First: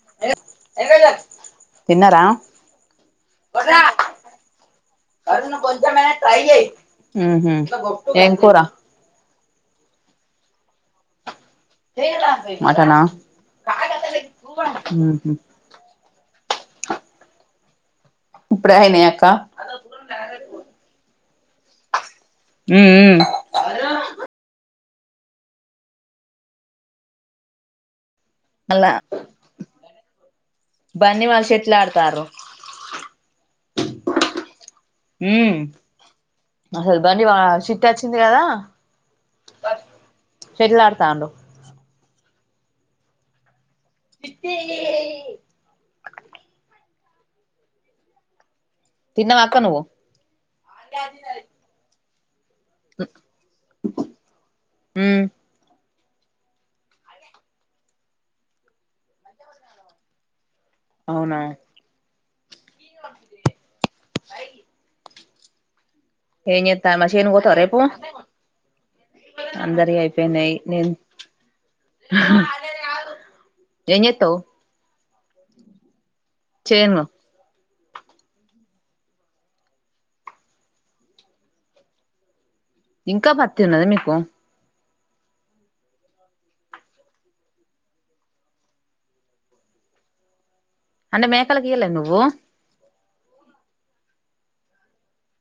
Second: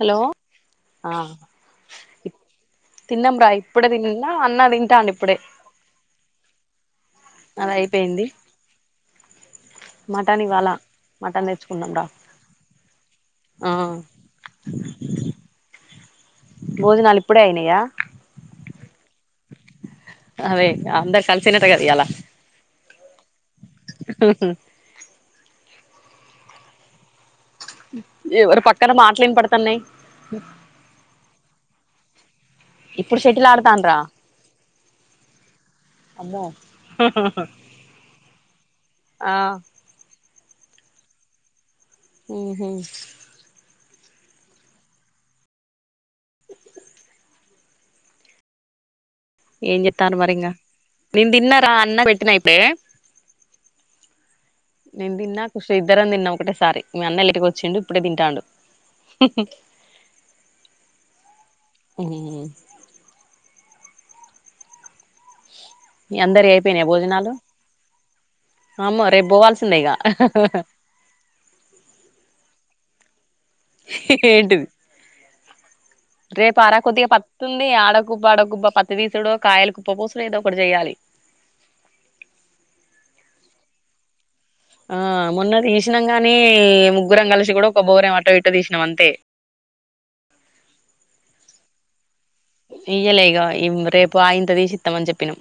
Hello ఆ తిన్నార తిన్నాం రా కొ ఇప్పుడే తిన్నా అన్న తింటాండు ఇప్పుడే అ కొంచ మ టై అది ఉంహు అయిపోయింది ఏం కూర మటన్ ఇవాళ మటన్ తెచ్చుకున్నాంరా ఆ ఉమ్ హు భోజనాలు ఇప్పుడే అయినాయా ఇప్పుడే అయినాయ అక్క అవే అందరి కలసిండ్రంట కదా ఇయాల ఉమ్ ఉమ్ [inaudible] [inaudible] ఎవరు పక్కన అలా మాటలు ఇన పడతన్నాయి బన్నీ వాళ్ళు షెటిల్ ఆడతారు ఇప్పుడు షెటిల్ ఆడతాన్రా ఉమ్ అసలు బండి వా సిట్ వచ్చింది కదా ఆ షెట్టిల్ అడతాండ్రు ఉమ్ హు చిట్టి తిన్నవా అక్క ఏం నువ్వు చేత్రాండ్రు మరింగ నేను తిన్నార అన్నకి పెట్టినా ఇప్పుడే చెప్ప నేను తిన్నా ఖుషిద్ ఇద్దరం తిన్నాం ఒకటేసారి మీ అన్న ఇంటికి వచ్చిండు ఇప్పుడే తింటాడు అవునా ఉమ్ ై మీ అందరియి ఎం అయిపోయినాయా చెత్త మరి భోజనాలు చేనుకి పోతావా రేపు అమ్మో రేపు పోవాల్సిందే అందరివి ఇగ అయిపోయినాయి నేను ఏం చేత్తావు ఏంటిది రేపార చేను కొద్దిగా పతుం కానీ ఆడగుబ్బ ఆడగుబ్బ పత్తి తీసుడో కాయలు కుప్ప పోసూడో ఏదో ఒకటి చెయాలి [inaudible] ఇంకా పత్తి ఉన్నదా మీకు ఆ మొన్న తీసినాం గాని ముగ్గురం కలిసి కూడా ఒక బోరు ఏం అటో ఇటో తీసినాం అంతే [inaudible] అంటే మేకాలకి ఇయలె నువ్వు ఇయ్యలేగ రేపు ఆ ఇంత తీసి ఇస్తామని చెప్పినాం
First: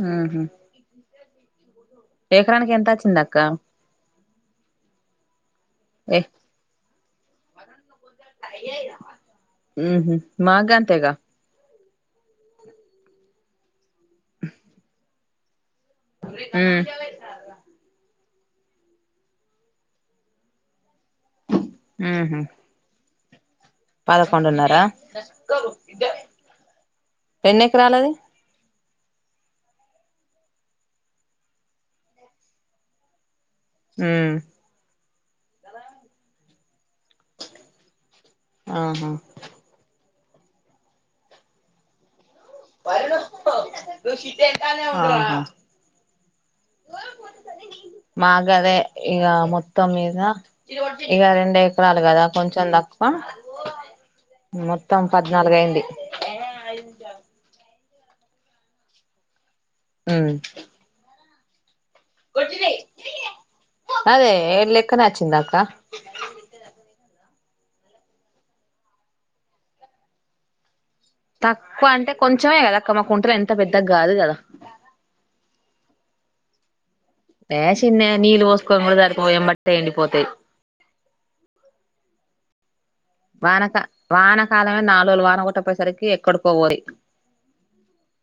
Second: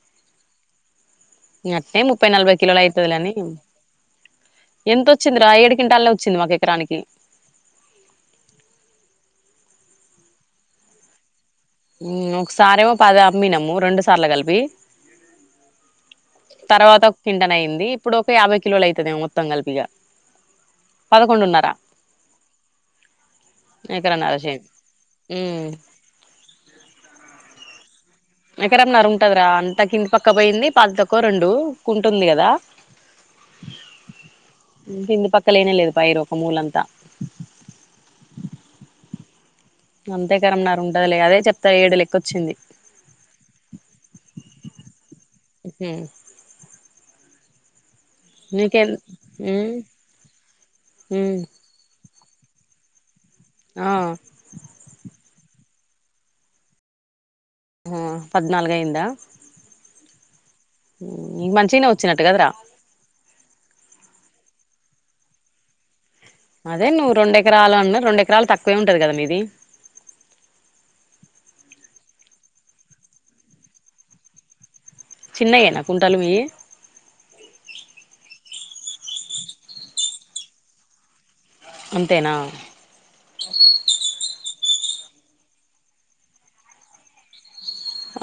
ఉంహు ఇ అట్టనే ముప్పై నలభై కిలోలు వచ్చింది అయితదని అక్క ఎంతొచ్చింది రాయ కింటాల్లో ఏ వచ్చింది మాకు ఎకరానికి ఉమ్ హు మాకుగంతెగ ఉమ్ ఒకసారేమో పాదమ్మినము రెండు సార్లు కలిపి ఉమ్ తర్వాత ఒక కింటన్ అయింది ఇప్పుడు డు యాభై కిలోలు అయితదే మొత్తం కలిపిగా పదకొండున్నారా పదకొండు ఉన్నారా చేను ఎన్ని ఎకిరాలది ఎకరమన్నారురు ఉంటదరా అంత కింది పక్క పోయింది పది తక్కువ రెండు కుంటుంది కదా ఉమ్ కింది పక్కలేనే లేదు పైరు ఒక మూలంతా ఆహా అంతే కరంన్నారు ఉంటండదులే అదే చెప్తారు ఏడు లెక్క వచ్చింది ఆహా మాగదే నీకేం ఇక ఉమ్ మొత్తం మీద ఇక ఉమ్ రెండు ఎకరాలు కదా కొంచెం తక్కువ ఆ మొత్తం పద్నాలుగు అయింది అయనజా పద్నాలుగు అయిందా హ మంచిగనే వచ్చినట్టు కదరా అదే ఏడులెక్కనచ్చిందాక్క అదే నువ్వు రెండు ఎకరాలు అన్నా రెండు ఎకరాలు తక్కువే ఉంటాది కదా మీది తక్కువ అంటే కొంచమే కదా అక్క మా కుంటలో ఎంత పెద్దగా కాదు కదా చిన్నయేనా కుంటలు మీవి చిన్నవే నీలు పోసుకోం కూడా సరిపోవు ఏంబట్టనీ ఎండిపోటై అంతేనా వానక వానకాలమే నాలు [unintelligible] లు వాహన కుట్ట పోయేసరికి ఎక్కడ పోవాలి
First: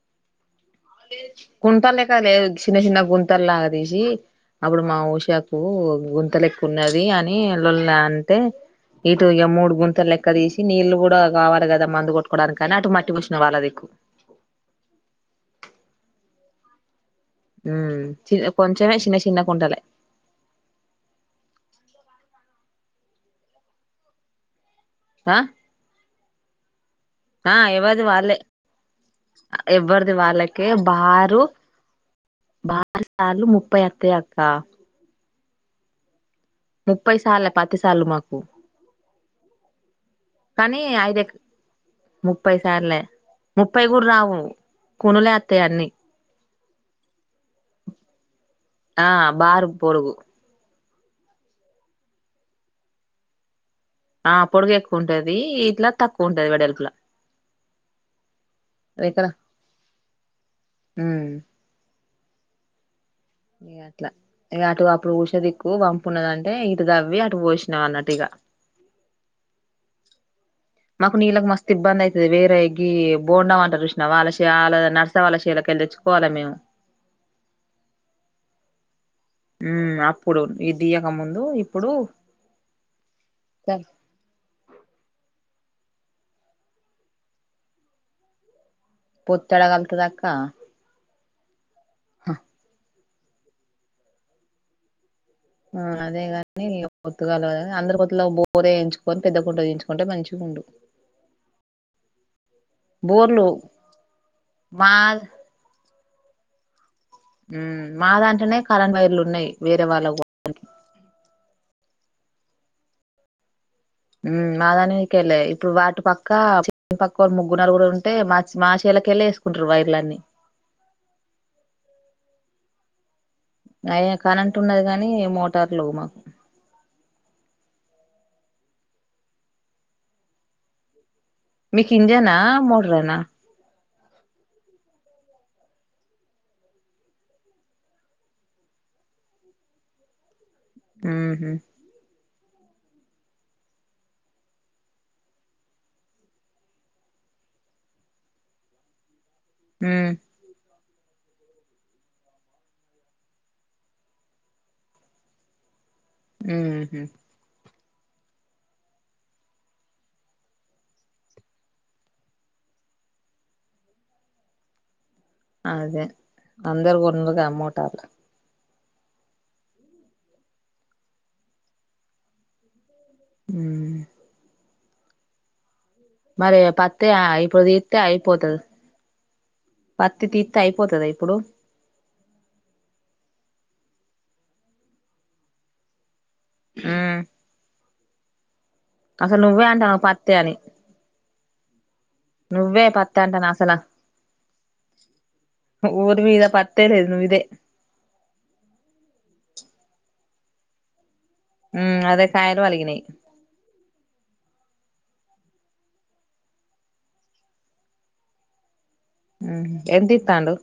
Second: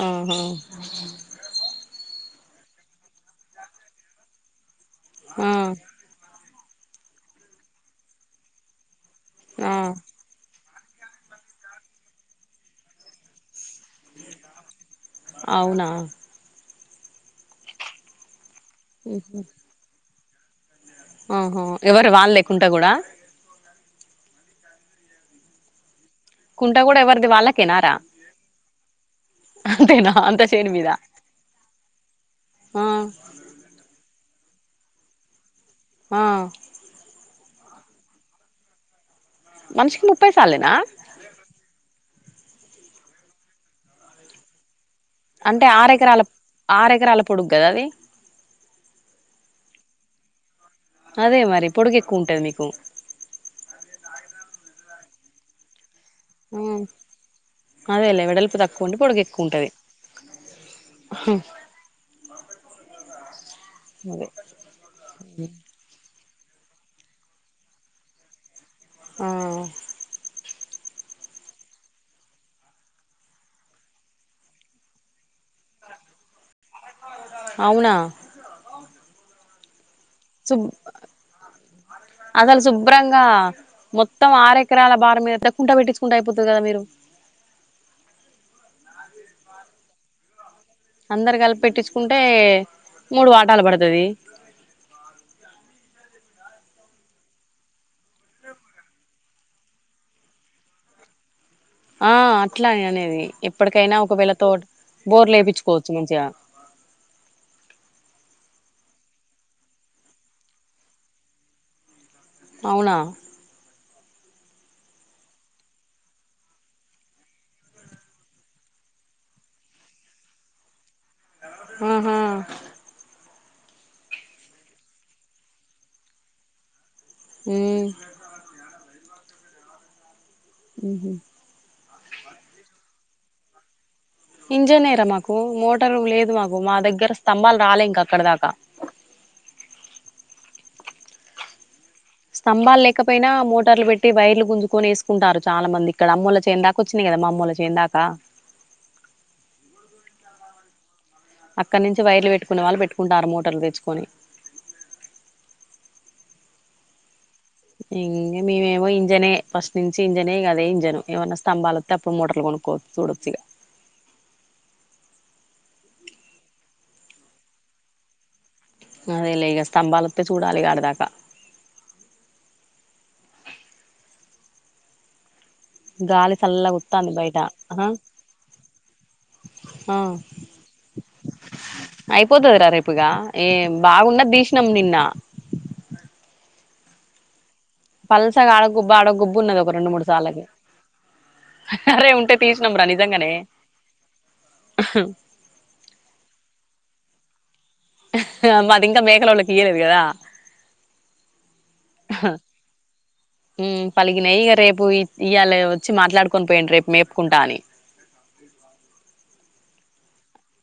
ఆహ కుంట లే కా లే చిన్న చిన్న గుంతల్లాదసి అప్పుడు మా ఆ ఉషాకు గుంత లెక్కు ఉన్నది అని వెల అంటే ఇటు ఇ ఆ మూడు గుంతల్ లెక్క తీసి నీళ్లు కూడా కావాలి కదా మందు కొట్టుకోవడానికి కానీ అటు మట్టి పోసిన వాళ్ళదిక్కువ అవునా చి కొంచమే చిన్న చిన్న కుంటాల ఆహో ఎవరు వాళ్ళ లకుంట కూడా ఆ కుంట కూడా ఎవరిది ఆ వాళ్ళకేనారా ఎవరిది వాళ్ళ అంతేనా ఎవ్వరిది అంత వాళ్ళకి చేను మీద బారు ఆ భారీసార్లు ముప్పై అత్తయ అక్క ఆ ముప్పై సార్ పతిసలు మాకు మనషకి ముప్పైసాలేనా కానీ ఐదు ఎక ముప్పై సార్లే ముప్పై కూడా రావు కొనులే వత్తాయి అన్ని ఆర ఎకరాల పొడుగు కదా అది ఆ బారు పోడుకు అదే మరి పొడుగు ఎక్కువ ఉంటది మీకు పొడుగ ఎక్కువ ఉంటది ఇట్లా తక్కువ ఉంటది వెడల్పులా అదేలే వెడల్పు తక్కువ అంటే పొడక ఎక్కువ ఉంటుంది హ మా ఫ ఇ అట్లా ఇ అటుగా అప్పుడు ఉఊషదిక్కువ పం ప్పు ఉన్నదంటే ఇటు దవ్వి అటు పోసినావి అన్నట్టు ఇక ఆ మాకు నీళ్ళకి మస్తు ఇబ్బంది అవుతుది వేరే ఎ బోండావ అంటారు కృష్ణ్ వాళ్ళ నరస వాళ శీలక తేచ్చుకోవాలా మేము అవునా ఉ అప్పుడు సుబ్ ఈ దియక ముందుప్పు అసలు శుభ్రంగా మొత్తం ఆర ఎకరాల భారం మీద కుంట పెట్టించుకుంటే అయిపోతది కదా మీరు పొత్తు ఎడ కలుతది అక్క అందరు కలిపి పెట్టించుకుంటే మూడు వాటాలు పడుతది ఆ అదేగాని పొత్తుగదా అందరి పొత్తుల బోరే ఎయించుకొని పెద్ద కుంట తీయించుకుంటే మంచిగా ఉన్ ఉండు ఆ అట్లా నేను అనేది బోర్లు ఎప్పటికైనా ఒకవేళ తోట్ మా బోర్లు వేపించుకో చు మంచియ ఉ మా దాంట్లోనే కరెంట్ వైర్లు ఉన్నాయి వేరే వాళ్ళకి పోవడానికి అవునా ఉ మా దాని మిదికేళ్ళే ఇప్పుడు వాటి పక్క పక్క వాళ్ళు ముగ్గురు నలుగురు ఉంటే మా మచ్ మా చెల్ల్ ఇట్లకెళ్లే వేసుకుంటారు వైర్లు అన్ని [inaudible] ఆహా అయ్యో కరెంట్ ఉన్నది కానీ మోటార్లు లేవు మాకు హు ఉహు మీకు ఇంజనా మోటరేనా ఇంజనేరా మాకు మోటార్ లేదు మాకు మా దగ్గర స్తంభాలు రాలే ఇంకా అక్కడ దాకా ఏ హుహ్ స్తంభాలు లేకపోయినా మోటార్లు పెట్టి వైర్లు గుంజుకొనిసుకుంటారు చాలా మంది ఇక్కడ అమ్మల చెను దాకా వచ్చింది కదా మా అమ్మోల్లా చెను దాకా ఉ అక్కడ నుంచి వైర్లు పెట్టుకునే వాళ్ళు పెట్టుకుంటారు మోటర్లు తెచ్చుకొని ఉహు ఇంగ మీము ఏమో ఇంజనే ఫస్ట్ నుంచి ఇంజనే గదే ఇంజన్ ఏమైనా స్తంభాలు వస్తే అప్పుడు మోటర్లు కొనుక్క కో చూడచ్చు ఇగ అదే అందరూ కొన్నారు కదా మోటార్లు అదెలే ఇగ స్తంభాలు వస్తే చూడాలి ఇగ అడిదాక హు గాలి మరి చల్లగా పత్తి వత్తాంది బయట ఇప్పుడు ఆ తిత్తే అయిపోతది ఆ పత్తి తిత్తే అయిపోతదా ఇప్పుడు అయిపోతది రా రేపు ఇగ ఏ బాగున్నది తీసినాం నిన్న ఉ పల్సగా ఆడగుబ్బు ఆడగుబ్బు ఉన్నది ఒక రెండు అంటానవు మూడు పత్తి సళ్ళకి అని నువ్వే పత్తి అంటానావ్ అసల ఊర్ మీద పత్ తెలేదు నువ్వు ఇదే హుహ మాది ఇంకా మేకలొల్లకి ఇయ్యలేదు కదా ఉమ్ అదే హహ కాయలు వలిగినయి ఉ పలిగినాయి ఇగ రేప్ ప్ ఇయ్యాలే వచ్చి మాట్లాడుకొని పోయిండు రేపు మేపుకుంటా అని హ్ ఎంత ఇతండు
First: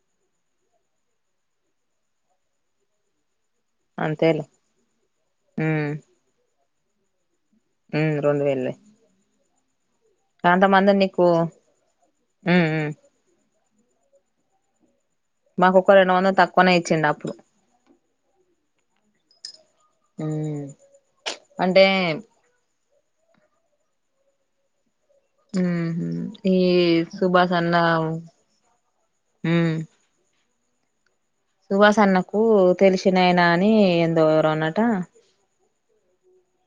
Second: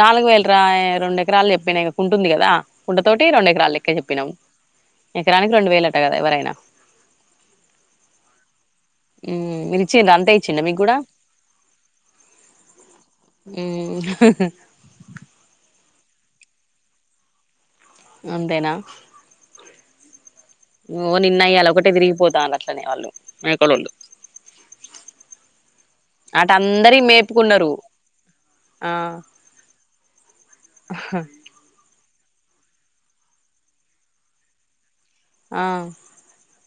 నాలుగు వేలు రా రెండు ఎకరాలు చెప్పిన ఇగ కుంటుంది కదా కుంటతోటి రెండు ఎక్ ఎకరాలు లెక్క చెప్పినాము అంతేలే ఎకరానికి రెండు వేలు అట్టా కదా ఎవరైనా హ్ రెండు వేలులే ఉ మీరు ఇచ్చిళ్ళ అంతే ఇచ్చిండ మీకు కూడా నీకు ఉమ్ ఉమ్ ఉ హాహా మాకు ఒక రెండు వందలు తక్కువనే ఇచ్చిండు అప్పుడు అంతేనా ఉమ్ ఓ నిన్నయ్యలా అంటే ఒకటే తిరిగిపోతల్లు అట్లా అట్లానే వాళ్ళు మేకలొల్లు హుహ్ ఈ సుభాష్ మేపుకున్నారు అన్నావ్ ఉ ఆ హా సువాాస అన్నకు తెలిసినైనా అని ఎందో ఎవరో అన్నట ఆ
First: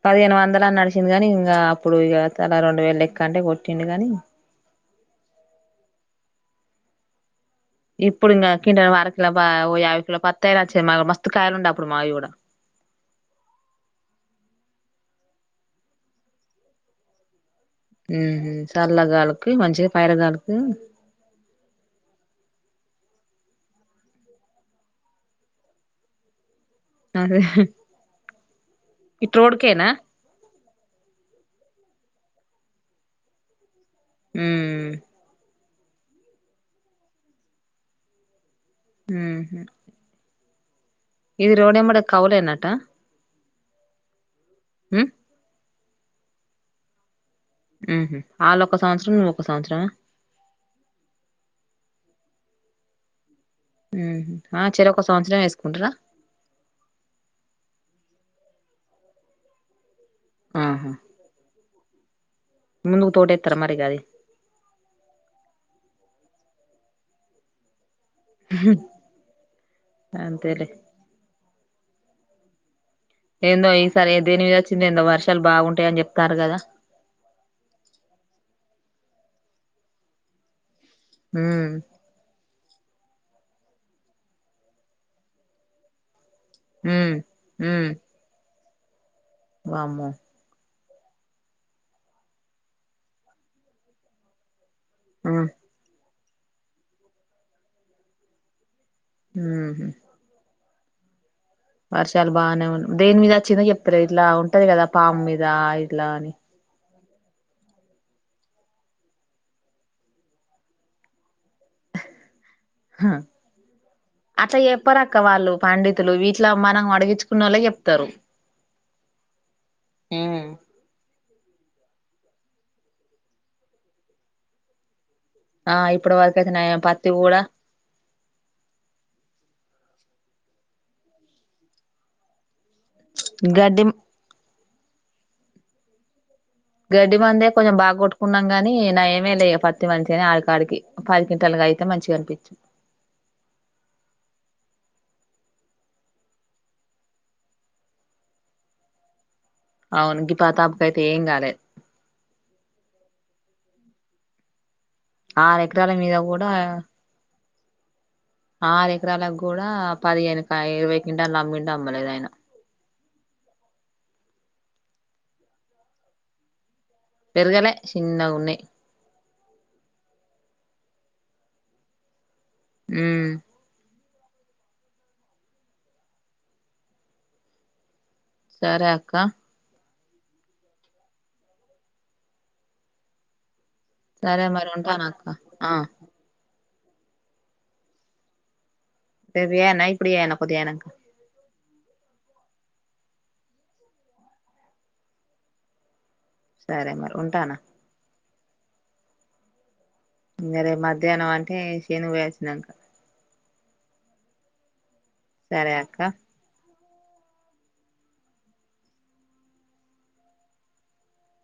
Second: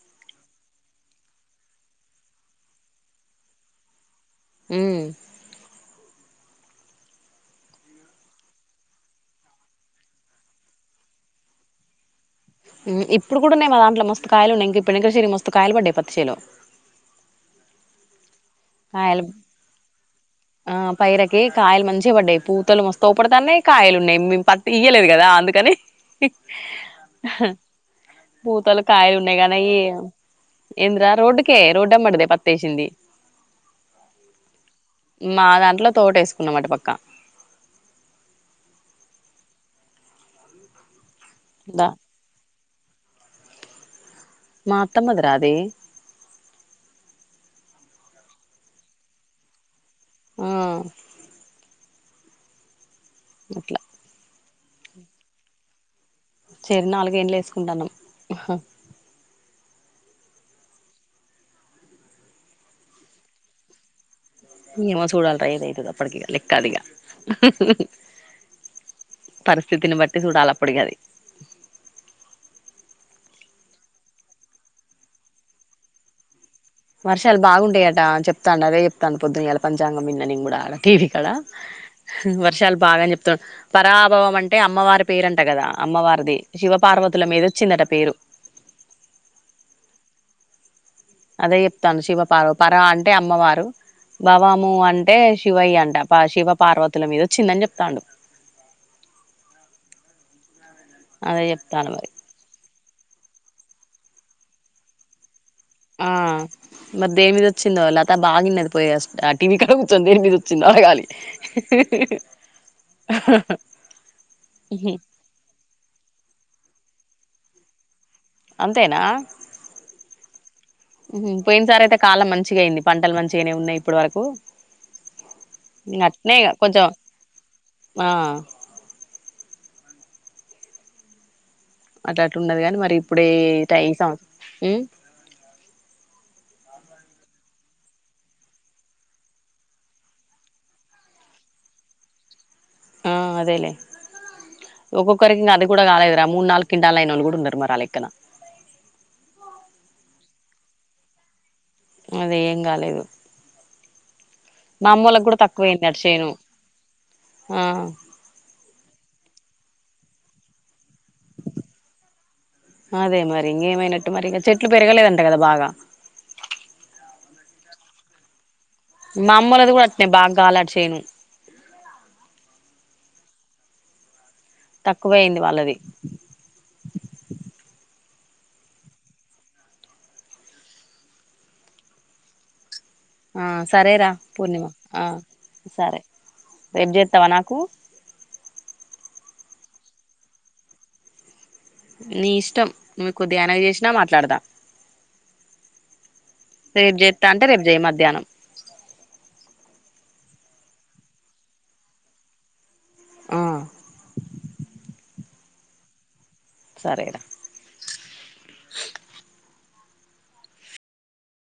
పదిహేను వందల అని నడిచింది గాని ఇంకా అప్పుడు ఇక అలా రెండు వేలు లెక్క అంటే కొట్టిండు గాని ఉమ్ ఇప్పుడు ఇంకా కొంటా వర కిలో యావై కిలో పత్తయచ్చ మా మస్త్ కాయలు ఉండ అప్పుడు మావి కూడా ఇప్పుడు కూడా ఉన్నాేయ్ మా దాంట్లో మస్త్ కాయలు ఉండేి ప పెణకసెర్ రి మస్తుస్తకాయలు పడ్డాయి పచ్చ సెల్లో ఉమ్ చల్లగాలుకి మంచిగా పైరగాలుకి ఆ పైరకి కాయలు మంచిగ పడ్ కే పూతలు మస్తోపడతానే కాయలు ఉన్నాయి మేము పత్ ఇయలేదు కదా అందుకని అదే పూతలు కాయలు ఇటు ఉన్నాయి కానీ అవి రోడ్కేనా ఏంద్రా రోడ్కే రోడ్ అమ్మడే పతేసింది ఉమ్ మా దాంట్లో తోట వేసుకున్నా మటు పక్కా ఉమ్ ఇది దా రోడెమ్మడ కవులే అన్నట ఉమ్ మాత్తమ్మదిరా అ ది ఉమ్ వాళ్ళొ ఒక సంవత్సరం నువ్వొ ఒక సంవత్సరం ఆ అట్లా ఆ చెరో ఒక సంవత్సరం వేసుకుంటరా సెరీ నాలుగేంలు వేసుకుంటానమ్ ఆ ముందుగు తోటేతర మరి గది ఏమో చూడాలి రా ఏద అయితదో అప్పటికిక లెక్కదిగా పరిస్థితిని బట్టి చూడాల అంతేలే అప్పుడిగది ఏందో ఈసారి దేని మీద వచ్చిందొ ఏందో వర్షాలు బాగుంటాయి అని చెప్తాఆండ్రూ కదా వర్షాలు బాగుంటాయట చెప్తాను అదే చెప్తాను పొద్దున్న ఎలా పంచాంగం విిన్న నేను కూడా టీ వి కళ ఉమ్ వ ర్షాలు బాగాని చెప్తాడు పరాభవం అంటే అమ్మవారి పేరంట కదా అమ్మవారిది శివ ఉమ్ పార్వతుల మీద వచ్చిందట ఉమ్ పేరు వామ్మో అదే చెప్తాఅండ్రు శివ పార్వ పరవ అంటే అమ్మవారు భవాము అ అంటే ఉమ్ శివయ్య అంట శివ పార్వతుల మీద వచ్చిందని చెప్తాఅండు ఉమ్ హు అదే చెప్తాను మరి వర్షాలు బానే ఉన్ దేని మీద వచిిందో చెప్తారు ఇట్లా ఉంటది కదా పామ్ మీద దా ఆ ఇట్లాని మరి దేనిమీద వచ్చిందో లత బాగిన్నది పోయి ఆ టీవీ క కూర్చోనీ దేని మీద వచ్చిందో ఆడగాలి అట్లా చేప్పరక్క వాళ్ళు పండితులు వీట్లా మనం అడిగి తెచ్చుకున్నోలే చెప్తారు అంతేనా పోయిన సార్ అయితే కాలం మంచిగా అయింది పంటలు మంచిగానే ఉన్నాయి ఇప్పటి వరకు ఆ ఇప్పుడు అట్నే వరకైతే నయం కొంచం పత్తి కూడా ఆ అట్లా అట్ల ఉండదు గాని మరి ఇప్పుడే టై గడ్డి సం ఉమ్ గడ్డి మందే కొంచెం బాగా కొట్టుకున్నాం కాని నాయ మే లే పత్తి మంచి గాని ఆడికిడికి పది కింటల్ అయితే మంచిగా అనిపించు ఆ అదేలేే ఒక్కొక్కరికి అది కూడా కాలేదురా మూడు నాలుగు కింటాలఅయిన ఓళ్ళు కూడా ఉన్నారు మరి లెక్కన అవును గ పాతాపకైతే ఏం కాలేదు అదే ఏం కాలేదు మా అమ్మోలకి గూడా ఆరు ఎకరాల తక్కువయిందట మీద శేను కూడా ఆ ఆరు ఎకరాల గూడా పదిహేను పై ఇరవై కింటాలు అమ్మిండొ అమ్మలేదో ఆయన. అదే మరి ఇంకేమైనట్టు మరి ఇంగ, చెట్లు పెరగలేదంట కదా బాగా. ఉగనే చిన్నగ ఉన్నయ్ మా అమ్మోలది గూడా అట్నే, బాగ్ గాలేట శేను. ఊమ్ తక్కువయింది వాళ్ళది సరే అక్క ఆ సరేరా సరే పూర్ణిమ మరి ఉంటాను అక్క ఆ సరే రేపు చేత్తవా నాకూ రేప్ జేయాన్నా, ఇప్పుడు జేయానా, పొద్ది అయినంక. నీ ఇష్టం నువ్ కొద్ది అయిన చేసినా మాట్లాడతా సరే రేప్ మరి జేత్తా అంటే ఉంటానా రేప్ జెయ్ మధ్యాహ్నం ఇంగ రేప్ మధ్యాహ్నం అంటే, శేనుగ్ వేయొచ్చినంక. ఆ సరే అక్క సరేరా